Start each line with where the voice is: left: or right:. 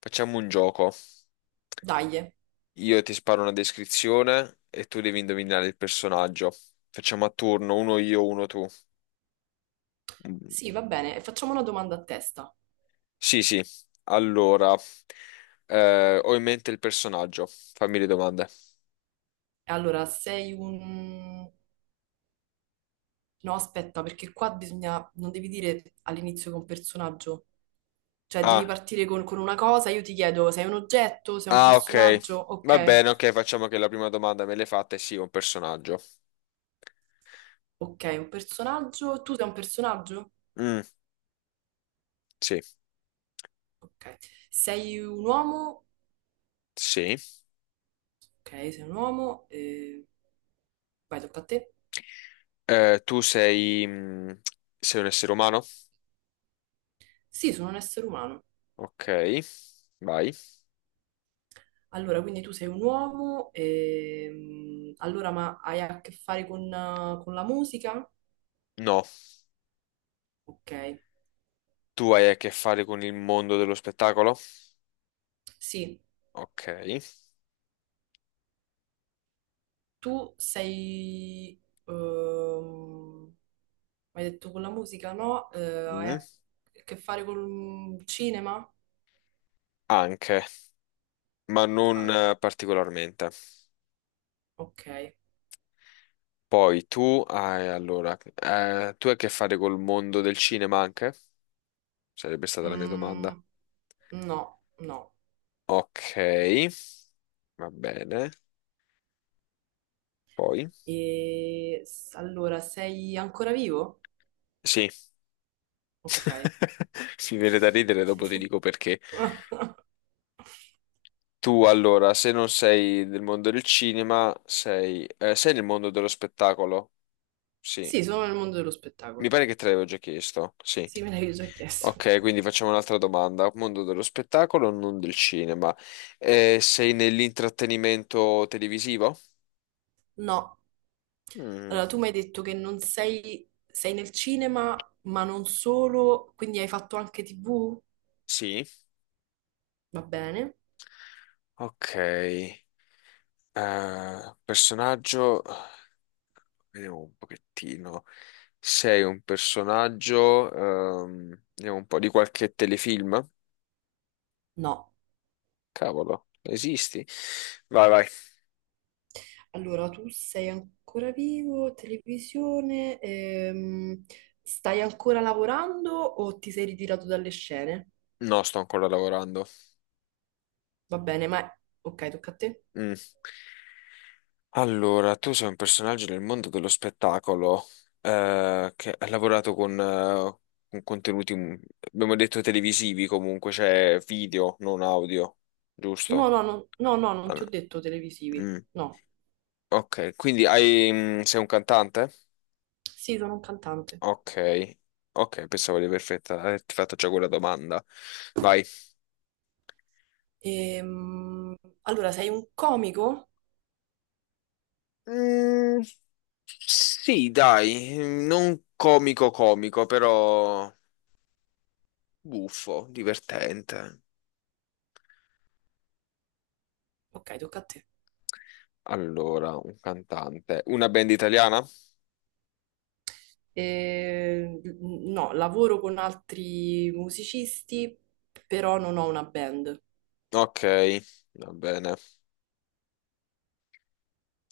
left: Facciamo un gioco.
right: Dai,
left: Io ti sparo una descrizione e tu devi indovinare il personaggio. Facciamo a turno, uno io, uno tu. Mm.
right: sì, va bene. E facciamo una domanda a testa.
left: Sì, sì. Allora, ho in mente il personaggio. Fammi le domande.
right: Allora, sei un... No, aspetta, perché qua bisogna... Non devi dire all'inizio che è un personaggio. Cioè, devi
left: Ah,
right: partire con una cosa, io ti chiedo, sei un oggetto, sei un
left: ah, ok.
right: personaggio?
left: Va
right: Ok,
left: bene, ok, facciamo che la prima domanda me l'hai fatta e sì, un personaggio.
right: ok, un personaggio. Tu sei un personaggio?
left: Mm, sì,
right: Ok. Sei un uomo?
left: sì.
right: Ok, sei un uomo. Vai, tocca a te.
left: Tu sei, sei un essere umano?
right: Sì, sono un essere umano.
left: Ok, vai.
right: Allora, quindi tu sei un uomo, allora ma hai a che fare con la musica?
left: No,
right: Ok,
left: tu hai a che fare con il mondo dello spettacolo?
right: sì,
left: Ok.
right: tu sei... hai detto con la musica, no? Hai a
left: Mm.
right: che fare col cinema?
left: Anche, ma non
right: Ah,
left: particolarmente.
right: ok.
left: Poi tu hai, allora, tu hai a che fare col mondo del cinema anche? Sarebbe stata la mia domanda.
right: Mm, no, no.
left: Ok, va bene. Poi?
right: Allora, sei ancora vivo?
left: Sì,
right: Ok.
left: mi viene da ridere, dopo ti dico perché. Tu, allora, se non sei del mondo del cinema, sei, sei nel mondo dello spettacolo? Sì,
right: Sì, sono nel mondo dello
left: mi
right: spettacolo.
left: pare che te l'avevo già chiesto, sì.
right: Sì, me l'hai già chiesto.
left: Ok, quindi facciamo un'altra domanda. Mondo dello spettacolo, non del cinema. Sei nell'intrattenimento televisivo?
right: No.
left: Mm,
right: Allora, tu mi hai detto che non sei, sei nel cinema, ma non solo, quindi hai fatto anche TV?
left: sì.
right: Va bene?
left: Ok. Personaggio. Vediamo un pochettino. Sei un personaggio. Vediamo un po' di qualche telefilm.
right: No.
left: Cavolo, esisti? Vai.
right: Allora, tu sei ancora vivo, televisione, stai ancora lavorando o ti sei ritirato dalle scene?
left: No, sto ancora lavorando.
right: Va bene, ma... Ok, tocca a te.
left: Mm. Allora, tu sei un personaggio nel mondo dello spettacolo che ha lavorato con contenuti, abbiamo detto televisivi comunque, cioè video, non audio,
right: No,
left: giusto?
right: no, no, no, no, non
left: Ah,
right: ti
left: no.
right: ho detto televisivi.
left: Mm.
right: No.
left: Ok, quindi hai, sei un cantante?
right: Sì, sono un cantante.
left: Ok, ok, pensavo di aver averti fatto già quella domanda. Vai.
right: Ehm, allora, sei un comico?
left: Mm, sì, dai, non comico comico, però buffo, divertente.
right: Ok, tocca a te.
left: Allora, un cantante. Una band italiana?
right: No, lavoro con altri musicisti, però non ho una band.
left: Ok, va bene.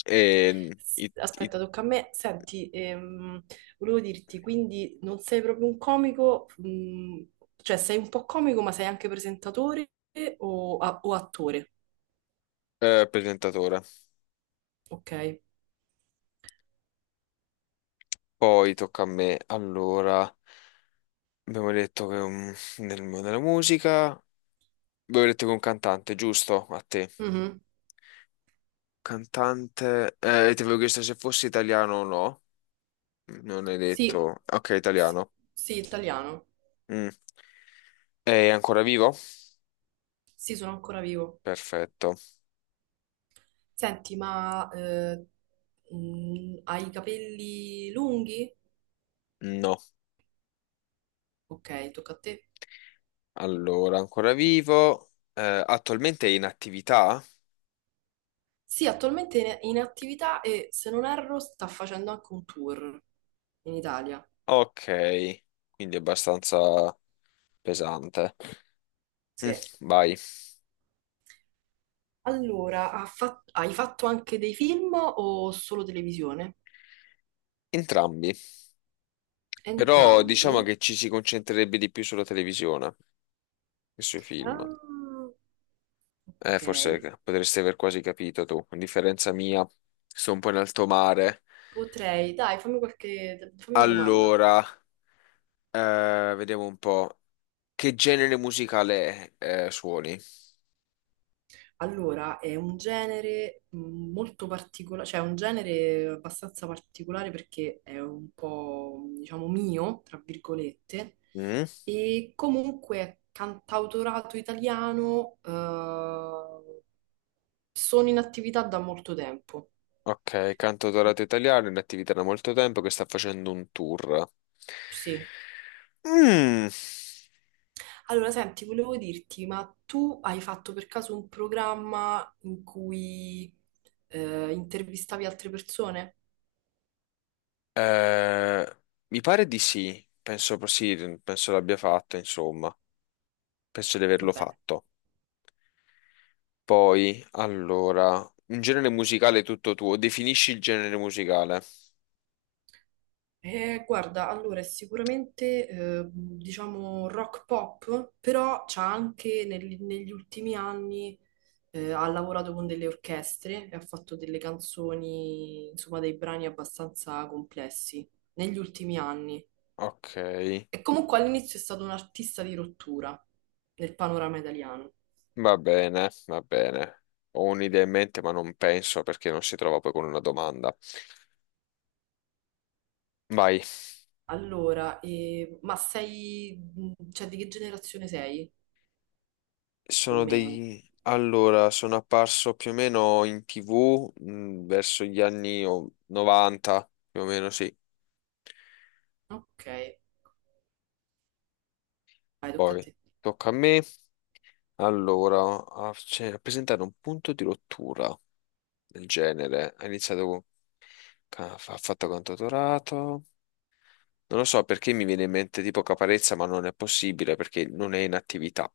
left: E i- i-
right: Aspetta, tocca a me. Senti, volevo dirti, quindi non sei proprio un comico, mm, cioè sei un po' comico, ma sei anche presentatore o attore,
left: presentatore.
right: ok?
left: Poi tocca a me. Allora, abbiamo detto che nel, nella musica. Abbiamo detto che un cantante, giusto? A te.
right: Mhm.
left: Cantante. Ti avevo chiesto se fosse italiano o no. Non hai
right: Sì,
left: detto. Ok,
right: sì,
left: italiano.
right: sì, italiano.
left: Mm. È ancora vivo?
right: Sì, sono ancora vivo.
left: Perfetto.
right: Senti, ma hai i capelli lunghi?
left: No.
right: Ok, tocca a te.
left: Allora, ancora vivo. Attualmente è in attività?
right: Sì, attualmente è in attività e se non erro sta facendo anche un tour in Italia.
left: Ok, quindi è abbastanza pesante. Mm,
right: Sì.
left: vai.
right: Allora, hai fatto anche dei film o solo televisione?
left: Entrambi. Però diciamo
right: Entrambi?
left: che ci si concentrerebbe di più sulla televisione che sui film.
right: Ah, ok.
left: Forse potresti aver quasi capito tu. A differenza mia, sto un po' in alto mare.
right: Potrei, dai, fammi una domanda.
left: Allora, vediamo un po'. Che genere musicale suoni?
right: Allora, è un genere molto particolare, cioè è un genere abbastanza particolare perché è un po', diciamo, mio, tra virgolette,
left: Mm?
right: e comunque è cantautorato italiano, sono in attività da molto tempo.
left: Ok, cantautorato italiano, in attività da molto tempo che sta facendo un tour.
right: Sì.
left: Mm,
right: Allora, senti, volevo dirti, ma tu hai fatto per caso un programma in cui intervistavi altre persone?
left: eh, mi pare di sì, sì, penso l'abbia fatto, insomma, penso di averlo
right: Vabbè.
left: fatto. Poi, allora, un genere musicale tutto tuo, definisci il genere musicale.
right: Guarda, allora è sicuramente diciamo rock pop, però c'ha anche negli ultimi anni ha lavorato con delle orchestre e ha fatto delle canzoni, insomma, dei brani abbastanza complessi negli ultimi anni.
left: Ok,
right: E comunque all'inizio è stato un artista di rottura nel panorama italiano.
left: va bene, va bene. Ho un'idea in mente, ma non penso perché non si trova poi con una domanda. Vai.
right: Allora, ma sei, mm, cioè di che generazione sei, più o
left: Sono
right: meno?
left: dei... Allora, sono apparso più o meno in TV verso gli anni 90, più o meno sì.
right: Ok, vai, tocca a
left: Poi
right: te.
left: tocca a me. Allora, a, cioè, a presentare un punto di rottura del genere. Ha iniziato con... Ha fatto cantautorato. Non lo so perché mi viene in mente tipo Caparezza, ma non è possibile perché non è in attività.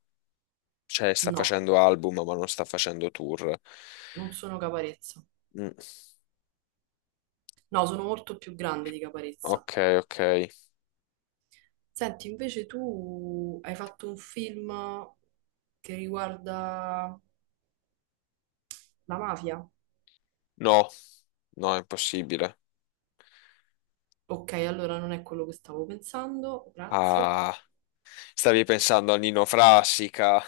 left: Cioè, sta
right: No,
left: facendo album, ma non sta facendo tour.
right: non sono Caparezza.
left: Mm,
right: No, sono molto più grande di Caparezza.
left: ok, ok.
right: Senti, invece tu hai fatto un film che riguarda la mafia?
left: No, no, è impossibile.
right: Ok, allora non è quello che stavo pensando, grazie.
left: Ah, stavi pensando a Nino Frassica?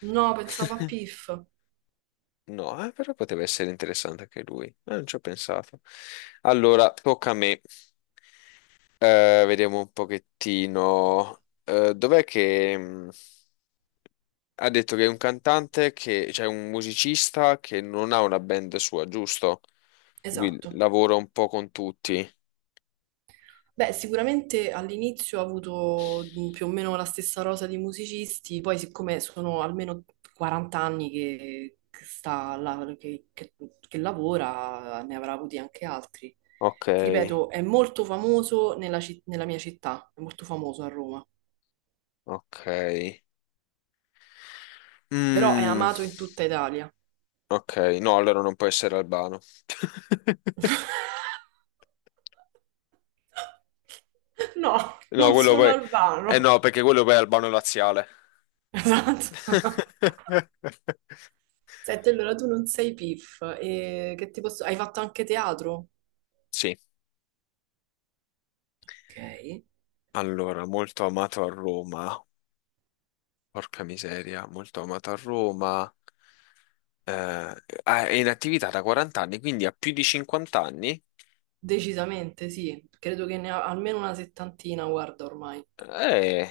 right: No, pensavo a Piff.
left: No, però poteva essere interessante anche lui. Non ci ho pensato. Allora, tocca a me. Vediamo un pochettino. Dov'è che ha detto che è un cantante che, cioè un musicista che non ha una band sua, giusto? Lui
right: Esatto.
left: lavora un po' con tutti.
right: Beh, sicuramente all'inizio ho avuto più o meno la stessa rosa di musicisti, poi siccome sono almeno 40 anni che sta là- che lavora, ne avrà avuti anche altri.
left: Ok,
right: Ti ripeto, è molto famoso nella mia città, è molto famoso a Roma,
left: ok.
right: però è
left: Mm.
right: amato in tutta Italia.
left: Ok, no, allora non può essere albano.
right: No,
left: No,
right: non
left: quello
right: sono
left: poi... Eh
right: albano.
left: no, perché quello poi è albano laziale.
right: Esatto. Senti, allora tu non sei PIF, e che ti posso... hai fatto anche teatro?
left: Sì,
right: Ok.
left: allora, molto amato a Roma. Porca miseria, molto amato a Roma. Eh, ah, è in attività da 40 anni, quindi ha più di 50 anni?
right: Decisamente sì, credo che ne ho almeno una settantina, guarda ormai.
left: Eh,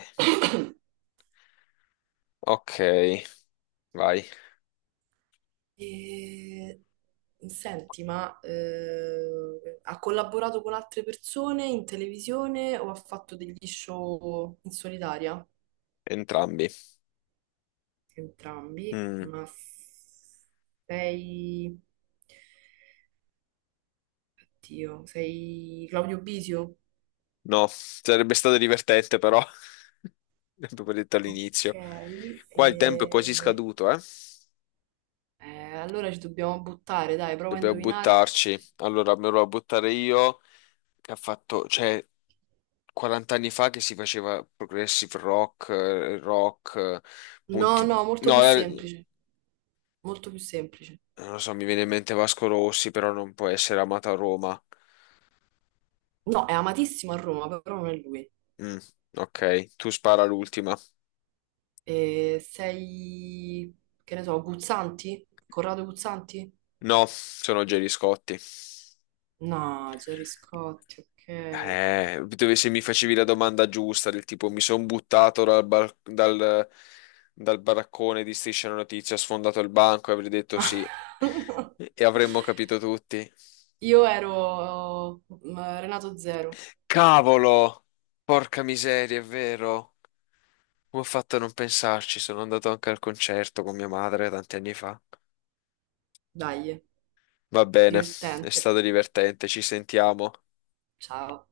left: ok, vai,
right: E... Senti, ma ha collaborato con altre persone in televisione o ha fatto degli show in solitaria?
left: entrambi.
right: Entrambi,
left: Mm.
right: ma sei... Dio, sei Claudio Bisio?
left: No, sarebbe stato divertente però, l'abbiamo detto
right: Ok,
left: all'inizio. Qua il tempo è quasi
right: e-
left: scaduto, eh?
right: Allora ci dobbiamo buttare, dai, prova a
left: Dobbiamo
right: indovinare.
left: buttarci. Allora, me lo vado a buttare io, che ha fatto, cioè, 40 anni fa che si faceva progressive rock,
right: No,
left: punti...
right: no, molto più
left: No,
right: semplice, molto più semplice.
left: non lo so, mi viene in mente Vasco Rossi, però non può essere amato a Roma.
right: No, è amatissimo a Roma, però non è lui.
left: Mm, ok, tu spara l'ultima.
right: Sei, che ne so, Guzzanti? Corrado Guzzanti?
left: No, sono Gerry Scotti.
right: No, Gerry Scotti, ok.
left: Dove se mi facevi la domanda giusta, del tipo mi sono buttato dal, dal baraccone di Striscia la Notizia, ho sfondato il banco e avrei detto sì. E avremmo capito tutti.
right: Io ero mm, Renato Zero.
left: Cavolo! Porca miseria, è vero. Come ho fatto a non pensarci? Sono andato anche al concerto con mia madre tanti anni fa.
right: Dai,
left: Va bene, è
right: divertente.
left: stato divertente, ci sentiamo.
right: Ciao.